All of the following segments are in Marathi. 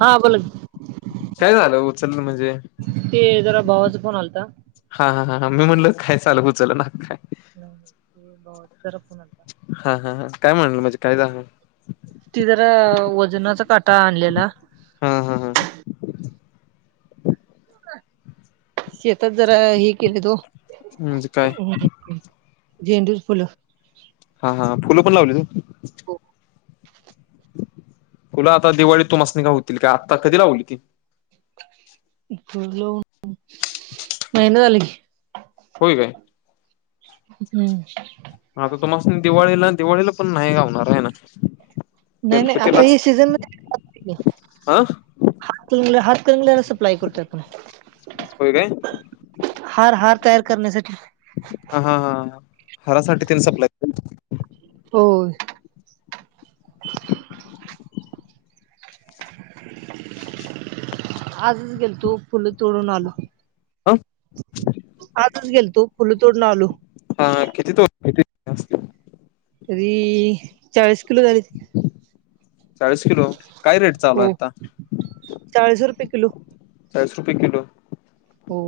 हां बोला की काय झालं? उचललं म्हणजे? ते जरा भावाचं फोन आलता. हा हा हा हा. मी म्हणलं काय झालं, उचलणा का. नाही नाही. ते भावाचा जरा फोन आलता. हा हा हा, काय म्हणालं, म्हणजे काय झालं? ती जरा वजनाचा काटा आणलेला हा हा हा. शेतात जरा हे केलत ओ. म्हणजे काय? झेंडूची फुलं हा हा फुलं पण लावल्यात होय. हो फुलं आता दिवाळीत तुम्हासनी गावतील काय आता कधी लावली ती. फुलं लावून महिना झालं कि. होय काय. हम्म हा आता तुम्हास्नी दिवाळीला दिवाळीला पण नाही गावणार हाय ना. नाही नाही आता गणपतीलाच हे सीझन मध्ये असते. हा हातकणंगल्याला, हातकणंगल्याला सप्लाय करतोय आपण. होय काय? हार, हार तयार करण्यासाठी हां हां हारासाठी तेन सप्लाय - होय. आजच गेलतो फुलं तोडून आलो. ह आजच गेलतो फुलं तोडून आलो. हां किती तोडली? तरी चाळीस किलो झालीत. चाळीस किलो काय रेट चालु हाय हो आता? चाळीस रुपय किलो चाळीस रुपये किलो हो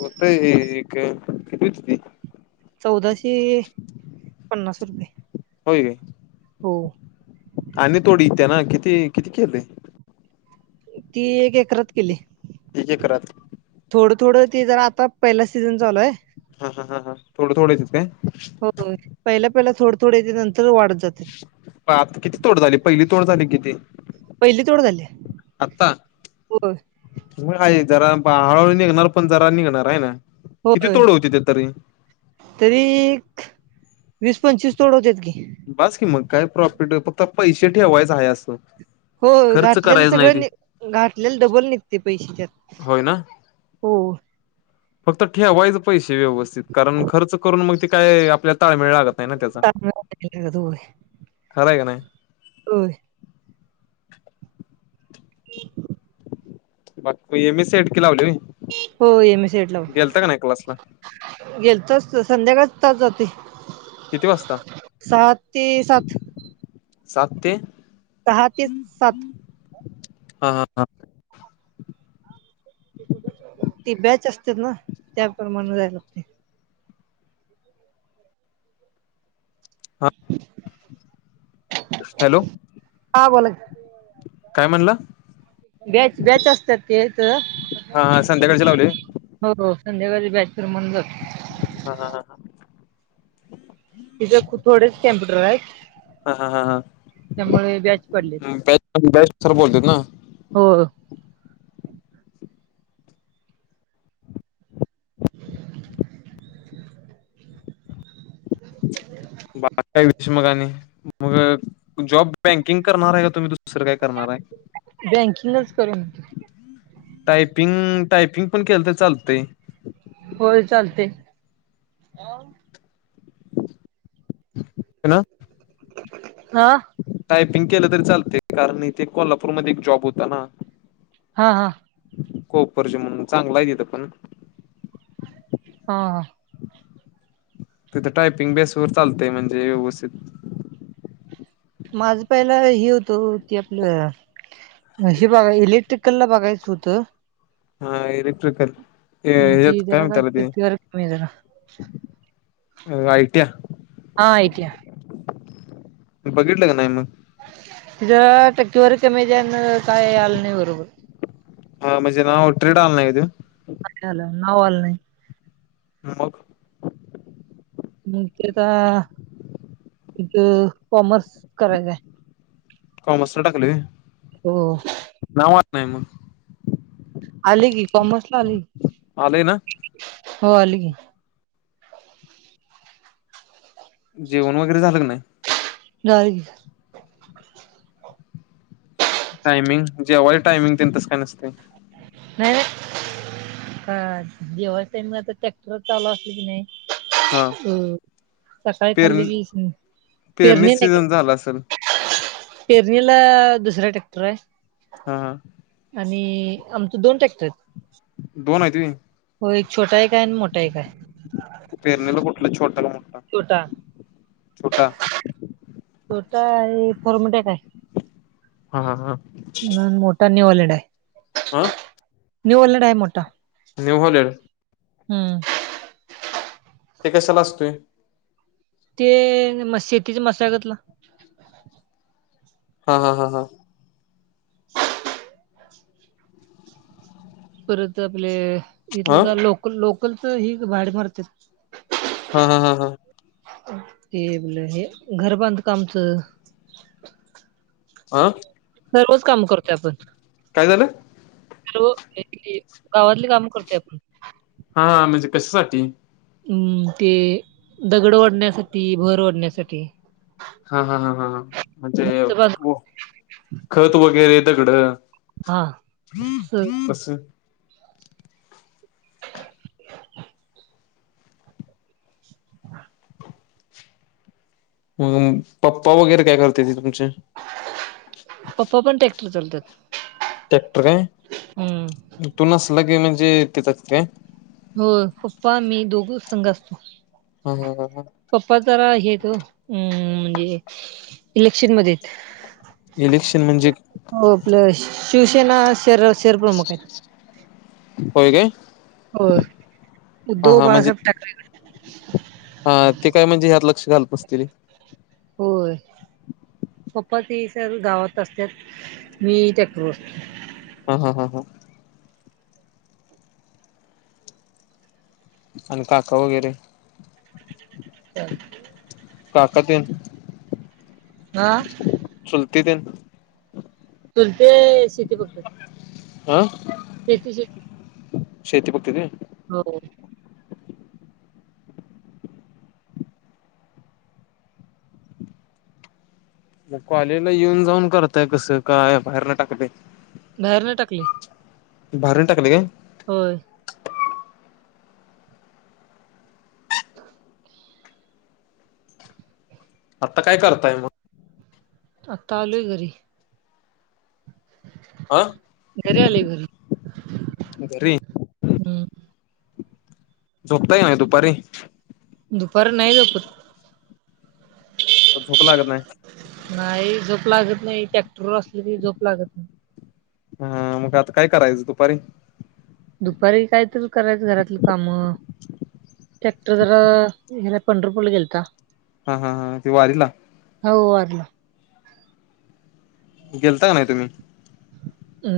होतयं कि एक किती होती ती? चौदाशे पन्नास रुपये. होेय काय? हो. आणि थोडी इत्या ना, किती किती केलयं? ती एक एकरात केलीयं. एक एकरात. थोडं थोडं ते जरा आता, पहिला सीझन चालू हाय. हा हा हा हा, थोडं थोडं येत्यात काय? होय, पहिला पहिला थोडं थोडं येतंय, नंतर वाढत जातंय. बाप! किती तोड झाली? पहिली तोड झाली किती? पहिली तोड झाली. होय. म हाय जरा हळूहळू निघणार, पण जरा निघणार हाय ना? किती होय तोड होती ती तरी? तरी, वीस पंचवीस तोड होत्यात की. बास की मग काय प्रॉफिट, फक्त पैसे ठेवायचं हाय असं. हो खर्च घातलेलं करायच नाही सगळं ते नी, घातलेलं डबल निघतय पैसे त्यात. होय ना? हो फक्त ठेवायचं पैसे व्यवस्थित, कारण खर्च करून मग ते काय आपल्या ताळमेळ लागत - नाही ना त्याचा? तांदळाला होय खरंय काय नाही. होय. बाकि M. S. C. I. T की लावलेली. होय M. S. C. I. T. क्लासला लावलीय. गेलतो. स संध्याकाळचं तास जातोय. किती वाजता? सात सात ते- सहा ते सात. हा हा हा. ती बॅच असत्यात ना, त्याप्रमाणे जायला लागते. हा, हॅलो. हा बोला की. काय म्हणला? बॅच बॅच असत्यात ते हित. हा हा संध्याकाळचे लावले हा हो, संध्याकाळच्या बॅच प्रमाणे जातो. हा हा हा. तिच्या कडे थोडेच कम्प्युटर आहेत? हा हा हा हां. त्यामुळे बॅच पडलेत. बॅच सर बोलतात ना हो. बाकी काय विषय मग आणि? मग जॉब बँकिंग करणार आहे का तुम्ही दुस दुसरं काय करणार आहे? बँकिंगच करून टायपिंग, टायपिंग पण केलं तर चालतंय. होय चालतंय. अं. हॅलो. हा. टायपिंग केलं तरी चालतंय, कारण इथे कोल्हापूरमध्ये एक जॉब होता ना. हा हा. कोपरज म्हणून चांगला आहे तथं पण हा तिथं टायपिंग बेसवर चालतेय म्हणजे व्यवस्थित माझं पहिला हे होतं ते आपलं हे बघा इलेक्ट्रिकलला बघायचं होतं हा इलेक्ट्रिकल मग हे ती काय जरा म्हणत्यात तेला ते टक्केवारी कमी आहे जरा अ आयटीया हा ऐकया बघितलं का नाही मग जरा टक्केवारी कमी आहे त्यानं काय आलं नाही बरोबर हा म्हणजे ट्रेड आला नाही तो हा नाही आल नाव आलं नाही मग मग आता इथ कॉमर्स करायचंय आहे कॉमर्सला टाकलय हो नाव आलं नाही मग आलय की कॉमर्स ला आलय आलय ना हो आल की जेवण वगैरे झालं का नाही झालं की टायमिंग जेवायच टायमिंग तेन तस काय नसतय नाही नाही जेवायचं टाइमिंग आता काय ट्रॅक्टर चालू असल कणी नाही हा हो सकाळी खालं पेरणी की पेरणी पेरणीच नाही केली सीझन झाला असेल पेरणीला दुसरा टॅक्टर आहे हा हा आणि आमच दोन ट्रॅक्टर हेत दोन आहेती. होय छोटा एक हाय अन् मोठा एक हाय. पेरणीला कुठलं छोटा की मोटा छोटा छोटा छोटा आहे फॉर्मटॅक आहे. हा हा हा. नन मोठा न्यूयोलँड हाय. आ. न्यूर्लंड आहे मोठा. नीव्हलेड. हं. ते कशाला असतोय. ते म शेतीच्या मशागतला. हा हा हा हा. परत आपले इथल हा हा जरा लोकल लोकलच ही भाड मारते. हा हा हा हा. ते आपल हे घर बांधकामचं आ दररोज काम आपण करतोय आपण. काय झालं? हॅलो हेच की गावातली काम करतोय आपण. हां म्हंजे कशासाठी? हुं ते दगड वढण्यासाठी भर वाढण्यासाठी. हां हां हां हां हां म्हणजे घरचं बांधकाम खत वगैरे दगडं हा स अस. हुं म पप्पा वगैरे काय करत्याती तुमचे? पप्पा पण ट्रॅक्टर चालवत्यात. टॅक्टर काय तू नसला की म्हणजे तिथेच काय.? हों पप्पा मी दोघ संग असतो. हां हां हां. पप्पा जरा हेे आहेत ओ हुं म्हणजे इलेक्शन मध्येयेत. इलेक्शन म्हणजे? हों आपल शिवसेना शहर शहरप्रमुखहायतं. होय काय? होय हा उद्धव बाळासाहेब ठाकरे हां ते काय म्हणजे ह्यात लक्ष घालत नसतीले? होय पप्पा ते सर गावात असत्यात मी ट्रॅक्टवर असतोयं. हां हां हां हां. आणि काका वैगरे [inaudible] काकातेन? हां. चुलतीतेन चुलते शेती बघतात. आं शेतीशी शेती बघत्यात व्हय? होय. म कॉलेज ला येऊन जाऊन करताय कसं काय? बाहेरन टाकलय? बाहेरनं टाकलयं. बाहेरनं टाकलय काय? होय. आत्ता काय करताय मग? आत्ता आलोय घरी. हा घरी आलोय घरी. घरी हम्म झोपताय का नायी दुपारी? दुपार नायी झोपत. का झोप लागत नाही? नायी झोप लागत नायी ट्रॅक्टरवर असलो की झोप लागत नायी. हां मग आता काय करायचं दुपारी? दुपारी कायतर करायचं घरातली कामं. ट्रॅक्टर जरा हेला पंढरपूला गेलता. हां हां हां ते वारीला? हो वारीला. गेलता का नाही तुम्ही?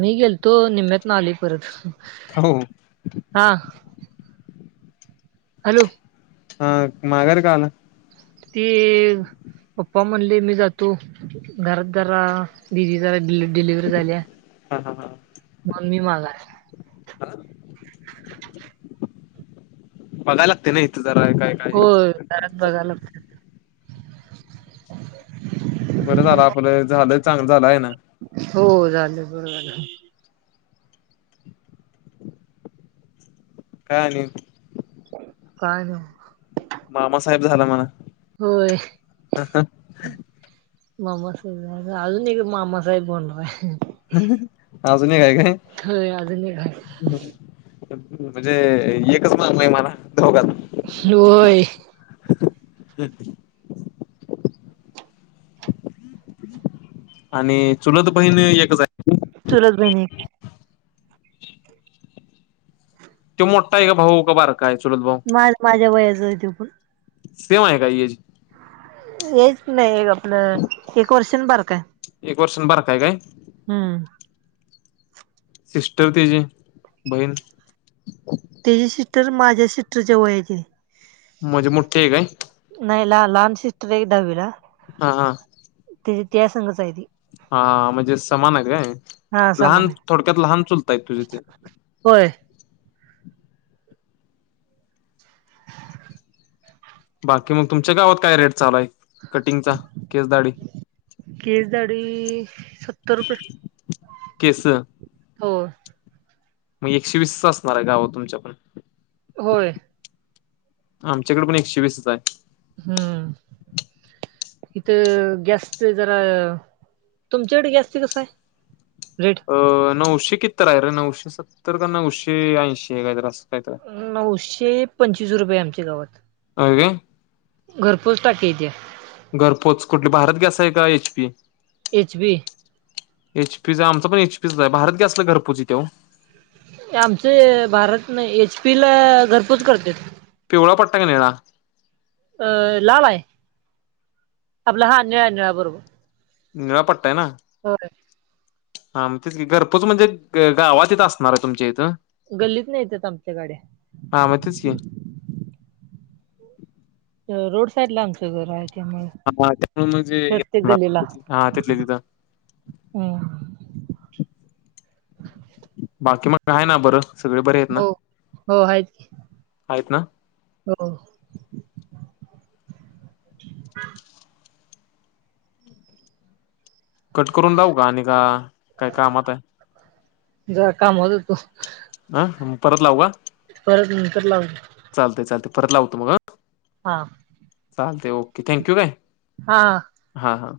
मी गेलतो निम्म्यातन आलोय परत. [inaudible] हा. हॅलो. हा माघारी का आला? ते पप्पा म्हणले मी जातो. घरात जरा दिदी जरा डिलिव्हरी झाली आहे. हा हा हां. मग मी माग हा. [inaudible] बघाय लागते ना इथं जरा काय का होय घरात बघाय लागतं. बरं झालं आपलं झालं चांगलं झालंय ना. हो झालं बरोबर. काय आणि. काय नाही. मामासाहेब झाला मना. होय. मामासाहेब झालो आजुन एकदा मामासाहेब होणारय. अजून एक हाय काय? होय अजून एक हाय. ह. म्हणजे एकच मामा आहे म्हणा दोघांत. होय. हम्. आणि चुलत बहीण एकच आहे. चुलत बहिण एक त्यो मोठा आहे का भाऊ का बारकाय चुलत भाऊ? माझ माझ्या वयाचाय त्यो पण. सेव आहे काय येची. हेच नाही आपलं एक वर्ष बार काय. एक वर्षाने भरतोय काय? हम्म. सिस्टर त्याची बहीण. त्याची सिस्टर माझे सिस्टर च्या वयाची. म्हणजे मोठी काय? नाही ल लहान सिस्टर एक दहावीला. हा हा. त्याची त्या संगच आहे ती. हा म्हणजे समान आहेत काय हा सामान लहान आहे थोडक्यात लहान चुलताय तुझे ते. होय. तुमच्या गावात काय रेट चालय कटिंगचा केस दाढी? केस, दाढी सत्तर रुपये, केस हो. मग एकशे वीसच असणार आहे, गावात तुमच्या पण? होय. आमच्याकडे पण, एकशे वीसच आहे. हम्म, इथं गॅसचं जरा तुमच्याकडे गॅसचं कसं आहे, रेट? अ नऊशे कित्तर आहे रे नऊशे सत्तर का? नऊशे ऐंशी आहे? कायतर असंच काहीतरी आहे. नऊशे पंचवीस रुपये, आमच्या गावात. होय काय. घरपोच टाकी येती. घरपोच कुठली भारत गॅस आहे का H. P.? H. P. H. P. च, आमचं पण एच. पी. चच आहे. भारत गॅसला, घरपोच येती ओ. आमचे भारत नाही, एच. पी. ला घरपोच करतेत. पिवळा पट्टा आहे का निळा? अ लाल आहे. आपला हा निळा, निळा बरोबर. निळापट्टा आहे ना? होय. हा मग तेच की. घरपोच म्हणजे ग गावात येत असणार आहे, तुमच्या इथं. गल्लीतनं येत्यात आमच्या गाड्या. हां, मग तेच की. रोड साईडला, आमचं घर आहे. त्यामुळे त्यामुळं म्हणजे प्रत्येक येणार, गल्लीला हा तिथल्या तिथं. हम्म बाकी मग आहेय ना बरं, सगळे बरे आहेत ना? हो हो आहेत की. आहेत ना? हो. कट करून लावू का आणि का? काय कामात आहे? जरा कामात होतो. आ? परत लावू का? परत नंतर लावू. चालतंय चालतंय, परत लावतो मग हा. हा. चालतंय, ओके. थँक्यू काय. हा. हा हा.